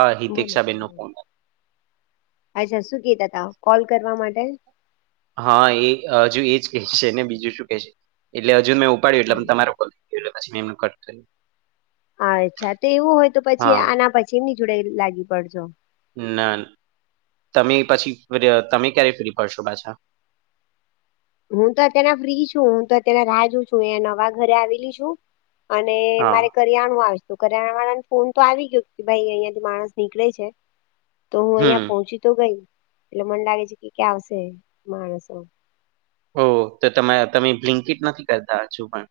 હા બોલો હિતિક્ષાબેનનો બોલો. ફોન અચ્છા શું કતા ત કોલ કરવા માટે. હા એ હજુ એજ કેશે ને બીજું શું કેહે છે એટલે હજુ મેં ઉપાડ્યું એટલે હા. તમારો કોલ એ લક્ષી એમને કટ કર અચ્છા તો એવું હોય તો પછી હા આના પછી એમની જોડઈ લાગી પડજો. ના તમે પછી તમે ક્યારે ફ્રી પડશો પાછા. હું તો અતના ફ્રી છું હું તો અતના રાજુ છું એ નવા ઘરે આવેલી છું. અને હા મારે કરિયાણું આવશે. તો કર્યાણા વાળા ને ફોન તો આવી ગયો કે ભાઈ અહિયાયા થી માણસ નીકળે છે તો હું હમ અહિયાં પહોંચી ગઈ એટલે મને લાગે છે કે ક્યાં આવશે માણસો. ઓ તો તમામે તમે બ્લિન્કટ નથી કરતા હજુ પણ.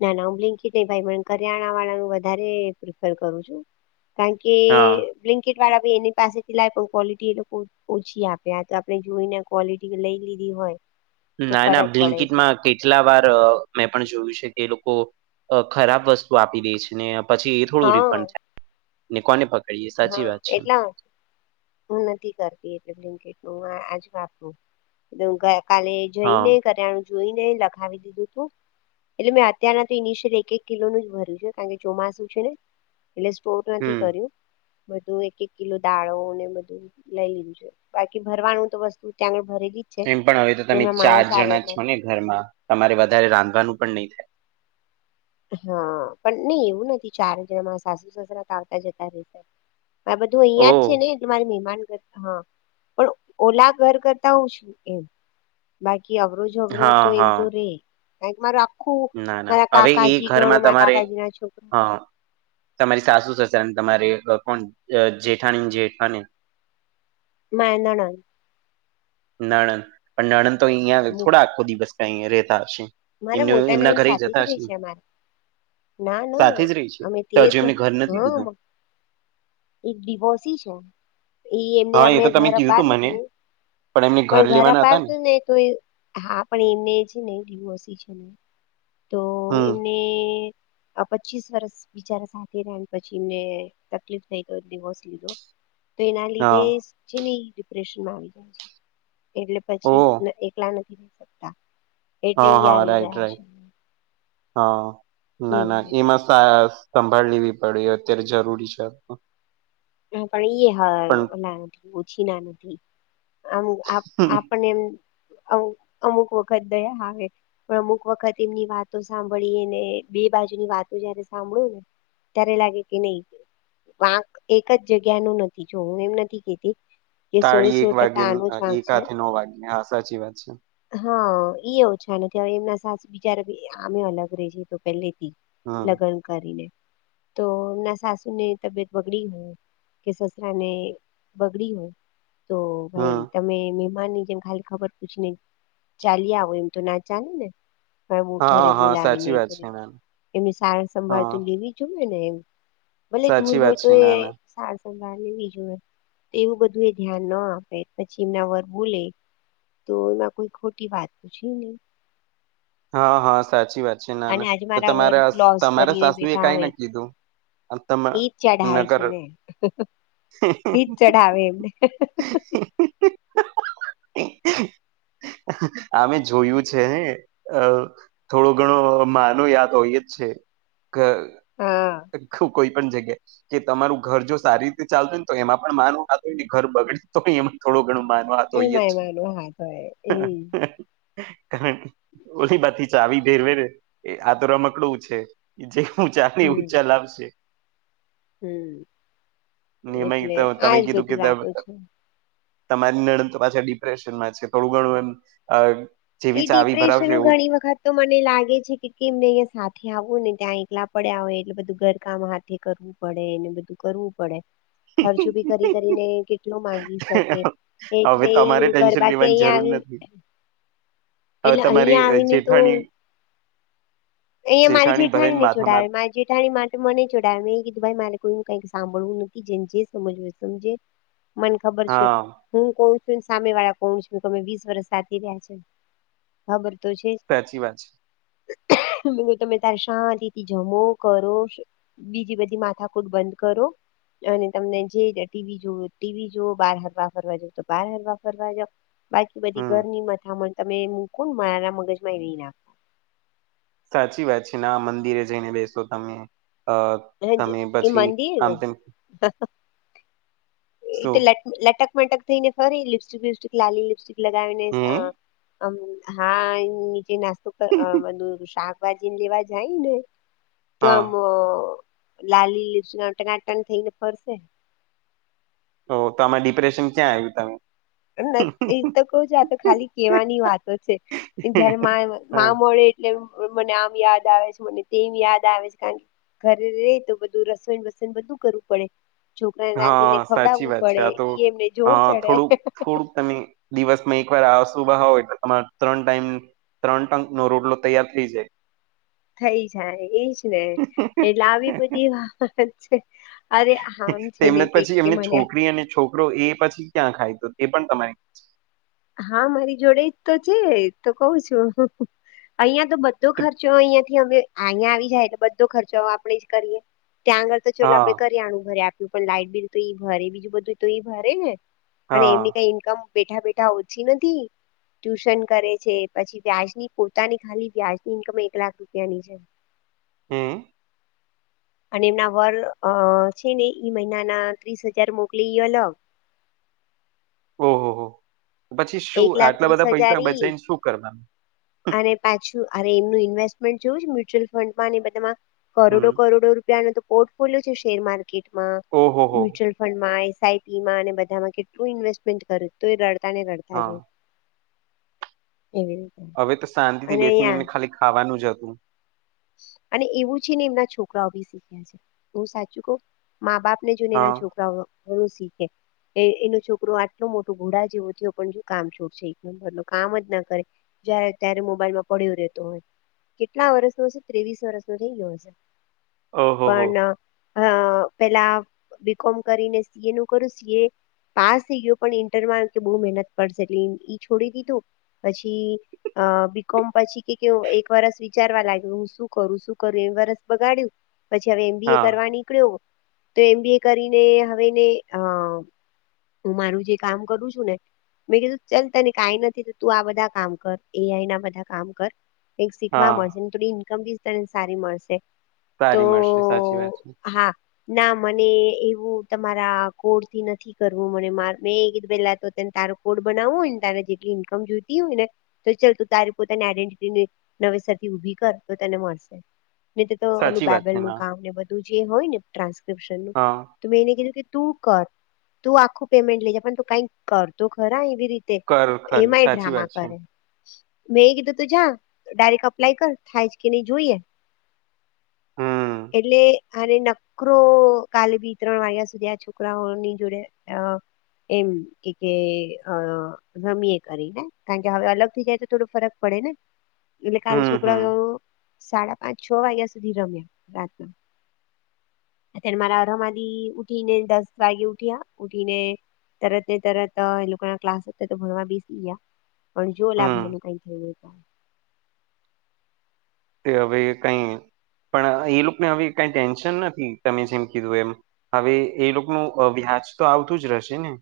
ના ના હુંંકી ન ભાઈ કરિયાણા વાળા વધ પ્રિફર કરું છું. કાઈ કે. હા બ્લકેટ વાળા બી એની પાસેથી લાવ ક્વોલિટી એ લોકો ઓછી આપે આ તો આપણે જોઈને. ક્વલિટી લઈ લીધી હોય. તો ના ના ફરક પડે બ્લિન્કીટ છે માં ક કેટલા વાર મેં પણ જોયું છે કે એ લોકો ખરાબ વસ્તુ આપી દે છે ને પછી. થોડું હા રિફંડ થાય ને કોને પકડીએ. સાચી હા વાત છે એટલા હું નથી કરતી એટલેટ આજપ કાલે હા જઈને કર્યાણું જોઈ ને લખાવી દીધું તું. એટલે મેં અત્યના તો િશયલી એક એક કિલોનુંું જ ભર્યું છે કારણ કે ચોમાસું છે ને. એટલે સ્પોટ નથી હમ કર્યું બધું એક એક કિલો દાળો ને બધું લઈ લીધું છે. બાકી ભરવાનું તો વસ્તુ ત્યાં ભરેલી. જ છે એમ પણ હવે તો તમે એમના ચાર માણસ આવે જણા એટલે છો ને ઘરમાં તમારે વધારે રાંધવાનું પણ નહી થાય. હા પણ નહી એવું નથી ચાર હજારમાં સાસુ સસરા ત આવતા જતા રશે. આ બધું અહિયાં જ છે ઓહ ને તમારે મારે મહેમાન કર હા પણ ઓલા ઘર કરતા હું છું એમ. બાકી અવરોજ અવરોજ હા તો એમ હા તો રે કારણ કે મારો ના ના હવે ઈ ઘરમાં તમારે કાકાજી ના છોકરા હા. તમારી સાસુ સસરા ને તમારી એ કોણ અ જેઠાણી જેઠ અને મારી નણંદ. નણંદ પણ નણંદ તો અહિયાં થોડા આખો દિવસ કાય રેતા હશે. મારા એમને મોટા એમના નણંદ ઘરે સાથે જતા જ રે હશો. છે અમારા ના સાથે ના જ રહી છીએ અમે તો તેર હજુ જણ ઉધી ઘર નથી લીધું. હા એક ડિવોર્સી છે એ એમને હા એ અમે તો તમે ઘર કીધું અપાવ્યું મને તું. પણ ઘર અપાવયતુ ને તો હા પણ એમને છે ને ડિવોર્સી છે તો હમ એમને આ પચીસ વર્ષ બિચારા સાથે ર ને પછી મેં તકલીફ થઈ ગઈ ડિવોર્સ લીધો. તો એના લીધે હા જે ન ડિપ્રેશનમાં આવી જાય છે. એટલે પછી ઓહ ન એકલા નથી થઈ શકતા. એટલે હા ઈ હા આવી રાઈટ ગયા છે રાઈટ હા ના એવી ના રીતે હિમશ. તા સંભાળ લેવી પડે અત્યારે જરૂરી છે. હ પણ ઈ હ પણ ના નથી ઓછી ના નથી. આમ આપ આપને એમ અમુક અમુક વખત દયા આવે. પણ અમુક વખત એમની વાતો સાંભળીને બે બાજુની વાતો જયારે સાંભળુ. ત્યારે લાગે કે નહી વાક. એક જ જગ્યા નું નથી જો હું એમ નથી કેતી કે સોએ તાળી સો એક ટકા આનો જ વાગ્યે વાંક છે એકાથે નવ વાગે હા સાચી વાત છે. હા ઈ ઓછા નથી હવે એમના સાસુ બીચારા ભી આમે અલગ રે છે તો પહેલેથી હમ લગ્ન કરીને તો ના સાસુ ની તબિત વ. બડી કે સસરા ને બગડી હોય. તો હમ ભાઈ તમે મહેમાન ની જેમ ખાલી ખબર પૂછી નહી ચાલી્યા આવો એમ તો ના ચાલે ને. હ બ ઘરે હા હા બોલાવીને સાચી વાત છે ના એને સારા હા સંભાળતું લેવી. જુવે ને એમ ભલે દૂર સાચી હોય વાત તો છે એ ના ના સાર સંભાળ લેવી જોુએ. એવું બધું એ ધ્યાન ના આપે પછી એમના વર બૂલે. તો એમાં કોઈ ખોટી વાત છે નહી. હા હા સાચી વાત છે ના અને ના આજે તો મારા વર તમારા લોસ તમારા કરીને સાસુ એ બેઠા કઈ હોય ના કીધું અ તમ એજ ચઢાવે છે નગર. ને હ એજ ચઢાવે એમને [inaudible] આમે જોયું છે ને. અ થોડો ઘણો માનો યા તો ઈજ છે. હા અ કોઈ પણ જગ્યા કે તમારું ઘર જો સારી રીતે ચાલતું હોયને તો એમાં પણ મારુ આગળની ઘર બગડે. તો ક એમાં થોડું ઘણું માન આ તો હોય એમાં જ. એમાંનો હાથ હોય એ કારણ ઓલી બાથી ચાવી ઘેરવેેરે આ તો રમકડું છે. જે ઊંચાને હમ ઊંચા લાવશે. હમ નિમય એટલે તો તમે આજ કીધું બધી કીધ બ. વાતો છે તમારી નણંદ તો પાછા ડિપ્રેશનમાં છે થોડું ઘણું એમ અ એ ડિપ્રેશન નું ઘણી. એ વખત તો મને લાગે છે કે કેમને અહીંયા સાથે આવું ને ત્યાં એકલા પડ્યા હોય એટલે બધું ઘરકામ હાથે કરવું. પડે એને બધું કરવું પડે ખર્ચો બી કરી કરીને કેટલો માંગી શકે. હવે એટલે એ તમારે એવું ઘર ટેન્શન બાકી લેવાની અહિયાં જરૂર આવીને. નથી હવે એટલે તમારી અહિયાં અ, આવીને તો. જેઠાણી અહં મારી જેઠાણી ભલેને ને માથામાં જોડાવે મારી. જેઠાણી માટે મને જોડાવ મે એ કીધું ભાઈ મારે કોઈ કઈક સાંભળવું નથી જેને જે સમજ સમજે. મને ખબર છે. હા હું કોણ છું ને સામે વાળા કોણ છું કેમે વીસ વર્ષ સાચી રહ્યા છે ખબર તો છે. સાચી વાત છે. તમે તારે શાંતિથી જમો કરો બીજી બધી માથાકૂદ બંધ કરો. અને તમને જે ટીવી જોવ ટીવી જોુઓ બાર હરવા ફરવા જવ તો બાર હરવા ફરવા જાવ. બાકી બધી હમ ઘરની મથામણ તમે મૂકો ને મારા મગજમાં એ નાખ સાચી વાત છે ના મંદિરે જઈને બેસો તમે અ તમે એ પછી મંદિર આમ તેમ [unintelligible] એ શું લ લટક મટક થઈને ફરી લિપસ્ટિક વિપસ્ટિક લાલી લિપસ્ટિક લગાવીને અ હમ મ હા નીચે નાસ્તો કરધું શાક જીને લેવા જાય ને તો હા આમ લાલી લીસ ટનાટન થઈ ને ફરશે. ઓ તો આમાં ડિપ્રેશન ક્યાં આવ્યું તમે. એ તો કહ છે આ તો ખાલી કેવાની વાતો છે જયારે મારે હા મા મળે એટલે મને આમ યાદ આવે છે મને તેમ યાદ આવે છે કારણ કે ઘરે રે તો બધું રસણ વસન બધું કરવું પડે. છોકરાને રાંધીને હા સાચી ખવડાવવું વાત છે પડે આ તો ઈ એમને જોર હા ચડે. થોડુંક થોડુંક તમે દિવસમાં એક વાર આવશો ઉભા હોય તમારે ત્રણ ટાઈમ ત્રણ ટંક નો રોટલો તૈયાર થઈ જાય. થઈ જાય એજ ને એટલે આવી બધી વાત છે. અરે હમ છે ન તેમને કે પછી કે એમની મણ્યા. છોકરી અને છોકરો એ પછી ક્યાં ખાય તો એ પણ તમારે. હા મારી જોડે તો છે તો કવ છું. અહિયાં તો બધો ખર્ચો અહિયાં થી અમે અહીંયા આવી જાય એટલે બધો ખર્ચો આપણેે જ કરીએ. ત્યાં આગળ તો ચાલ હા આપડે કરી આણું ભરે આપ્યું પણ લાઈટ બિલ તો ઈ ભરે બીજું બધું તો ઈ ભરે ને. અને હા એમની કઈ ઈન્કમ બેઠા બેઠા ઓછી નથી. ટ્યુશન કરે છે પછી વ્યાજની પોતાની ખાલી વ્યાજની ઈન્કમ એક લાખ રૂપિયાની છે. [inaudible] હમ. [inaudible] અને એમના વર છે ને ઈ મહિના ના ત્રીસ હજાર મોકલી અલગ. ઓહો હો પછી એક શું લાખ આટલા ત્રીસ બધા હજાર પૈસા ઈ બચીને શું કરવાનું. અને પાછું અરે એમનું ઇન્વેસ્ટમેન્ટ જોવું છે મ્યુચ્યુઅલ ફંડમાં બધામાં. કરોડો હમ કરોડો રૂપિયાનો તો પોર્ટફોલિયો છે શેર માર્કેટમાં ઓહોહો મ્યુચ્યુઅલ ફંડમાં એસઆઈપી અને બધામાં કેટલું ઇન્વેસ્ટમેન્ટ કરે તો એ રડતા ને રડતા. આજે હા એવી. રીતે હવે તો શાંતિ થી અને બેસીને અહિયાં એમને ખાલી ખાવાનું જ હતું. અને એવું છે ને એમના છોકરાઓ ભી શીખ્યા છે હું સાચું ક મા બાપ ને જુને ના હા છોકરાઓ શીખે એ એનો છોકરો આટલો મોટો ઘોડા જેવો થયો પણ જો કામ છોડશે એક નંબર ન કામ જ ના કરે જયારે ત્યારે મોબાઈલમાં પડ્યું રેતું હોય કેટલા વર્ષનો ત્રેવીસ વર્ષ ન થઈ ગયો છે ઓહોહો પણ અ પેલા બી કોમ કરીને સીએ નું કરું સીએ પાસ થઈ ગયો પણ ઇન્ટરમાં કે બહુ મહેનત કરશે એટલે છોડી દીધું પછી અ બીકોમ પછી કે કે એક વરસ વિચારવા લાગે હું શું કરું શું કરું એ વરસ બગાડ્યું પછી હવે એમ બી એ હા કરવા નીકળ્યો તો એમ બી એ કરીને હવે હું મારું જે કામ કરું છું ને મેં કીધું ચાલતા ને કંઈ નથી તું આ બધા કામ કર એઆઈ ના બધા કામ કર એક શીખવા હા મળશે થોડી ઇન્કમ બી ત સારી મળશે તો સારી મળશે સાચી વાત છે હા ના મને એવું તમારા કોડ થી નથી કરવું મને મા મેંી પેલા તો ને તારો કોડ બનાવવું હોય ત જેટલી ઈન્કમ જોઈતી હોય ને તો ચાલ તું તારી પોતાની આઈડેન્ટિટીની નવેસર થી ઊભી કર તો તેને મળશે નહી તે તો ઓલું સાચી વાત બેબલ છે નું ના કામ ને બધું જે હોય ને ટ્રાસક્રિપ્શનનું હા ત મે એને કીધું કે તું કર તું આખું પેમેન્ટ લેજ પણ ત કંઈ કરતો ખરા એવી રી કર ખરી એમાંય સાચી ડ્રામા વાત છે કરે મેં એ કીધું તો જા ડાયરેક્ટ અપ્લાય કર થાય જ કે નહી જોઈએ હમ એટલે અને નકરો કાલે બે ત્રણ વાગ્યા સુધી આ છોકરાઓની જોડે એમ એકે અ રમીએ કરી ને કારણ કે હવે અલગથી જાય તો થોડો ફરક પડે ને એટલે કાલે હમ છોક કરાઓ હમ સાડા પાંચ-છ વાગ્યા સુધી રમ્યા, રાતના અત્યારે મારા અ રમાધી ઉઠી ને દસ વાગે ઉઠ્યા ઉઠીને તરત ને તરત એ લોકોના ક્લાસ અતા તો ભણવા બેસી ગીયા પણ જો ઓલા હમ ભાઈનું કઈ થયું તો તે હવે કઈ પણ એ લોકોને હવે એ કાઈ ટેન્શન નથી, તમે જેમ કીધું એમ હવે એ લોકોનું અ વ્યાજ તો આવતું જ રેહેશે ને?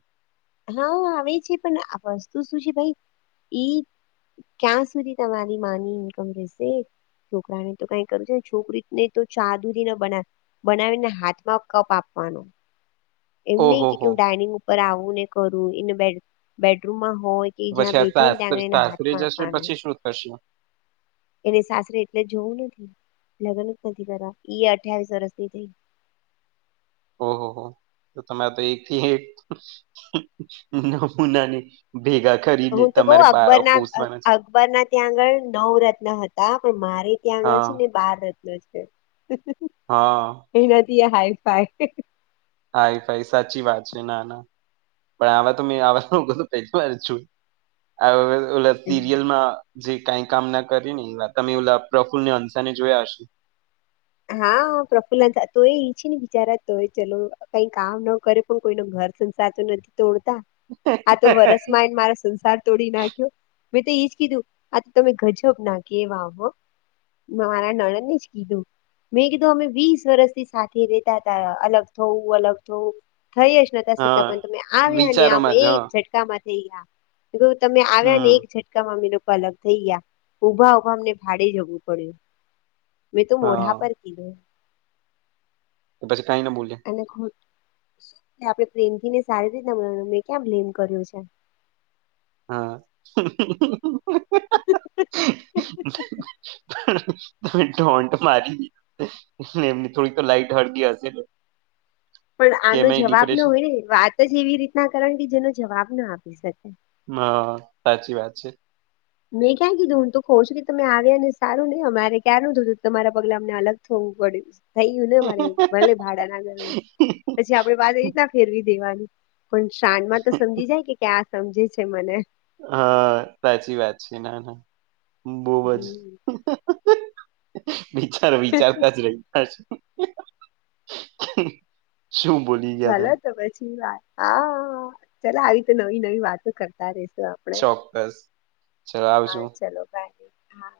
હા, આવે છે પણ આ વસ્તુ શું છે ભઈ ઈ ક્યાં સુધી તમારી માની ઈનકમ રેહેશે? છોકરાને તો કઈ કરું છે, છોકરી ને તો ચા દુધી ને બના બનાવીને હાથમાં કપ આપવાનો. એમ નઈ ઓહો કે હો કેમ ડાઇનિંગ ઉપર આવું ને કરું એને બેડ બેડરૂમમાં હોય કે પછી જ્યાં આ બેઠી હોય સાસ ને ત્યાં જઈને સાસરે હાથમાં જશે આપવાનું. પછી શું થશે? એને સાસરે એટલે જ જવું નથી, લગન જ નથી કરવા ઈ અઠ્યાવીસ વરશની થઈ ઓ હો હો તો તમારે તો એક થી એક નમૂનાની ભેગા કરી હું તો કઉ, અકબરના અ અકબરના ત્યાં આગળ નવરત્ન હતા, પણ મારે ત્યાં આગળ હા છે ને બાર રત્ન છે. હ, એના થીય હાય ફાય હા, ઈ ભાય સાચી વાત છે. ના, ના પણ આવા તો [unintelligible] પહેલી વાર જોયું, આવા તો ઓલા સિરિયલમાં જે કાઈ કામ ના કર્યું ને [unintelligible] તમે ઓલા પ્રફુલ્લને અંસાને જોયા હશે. હા, પ્રફુલ્લન ને તા તો ઈ છે ને બિચારા તોય ચલો કઈ કામ નો કરે પણ કોઈ નો ઘર સંસાર તો નથી. તોડતા આ તો વરસમાં [unintelligible] મારા સંસાર તોડી નાખ્યો, મેં તો એજ કીધું આ તો તમે ગજબ ના કેવાવ હો મારા નળનને જ કીધું. મેં કીધું, અમે વીસ વરસથી સાથે રેતા અતા. અલગ થવું અલગ થવું થઈ જ [unintelligible] છતા હા પણ તમે આવ્યા નઈ, આમ વિચારોમાં જ હ એક ઝટકામાં થેઈ ગીયા, જો તમે આવ્યા ને હમ એક ઝટ [unintelligible] મમ્મી લોકો અલગ થેઈ ગયા, ઊભા ઊભા અમને ભાડે જવું પડ્યું. મેં તો મોઢા હા પર કીધું. પછી કાઈ ન બોલ્યા? [unintelligible] આપડે પ્રેમથી ને સારી રીતે [unintelligible] મે ક્યાં બ્લેમ કર્યો છે. [unintelligible] [unintelligible] એમની થોડી તો લાઈટ હળગી હશેને? પણ આનો જવાબ ન હોય ને, વાત જ એવી રીતના કરે ને કે જેનો જવાબ ન આપી શકે. મ સાચી વાત છે. મેં ક્યાં કીધું, હું તું કઉ છું કે તમે આવ્યા ને સારું નઈ અમારે ક્યારનું જુદુ તમારા પગલા અમને અલગ થવું પડ્યું. થઈ ગયું ને મારે, ભલે ભાડાના ઘરમાં પછી આપડે વાત ઈરીતના ફેરવી દેવાનું. પણ શાનમાં તો સમજી જાય કે, કે આ સમજે છે મને. હા, સાચી વાત છે. ના, ના, બોવ જ વિચારો વિચારતા જ રહીતા છે. શું બોલી ગીયા ચાલો તમે? તો પછી વાત હા, ચલો આવી તો નવી નવી વાતો કરતા રેશું. તો આપડે, ચોક્કસ ચલો આવજો. હા, ચલો બાય, હા.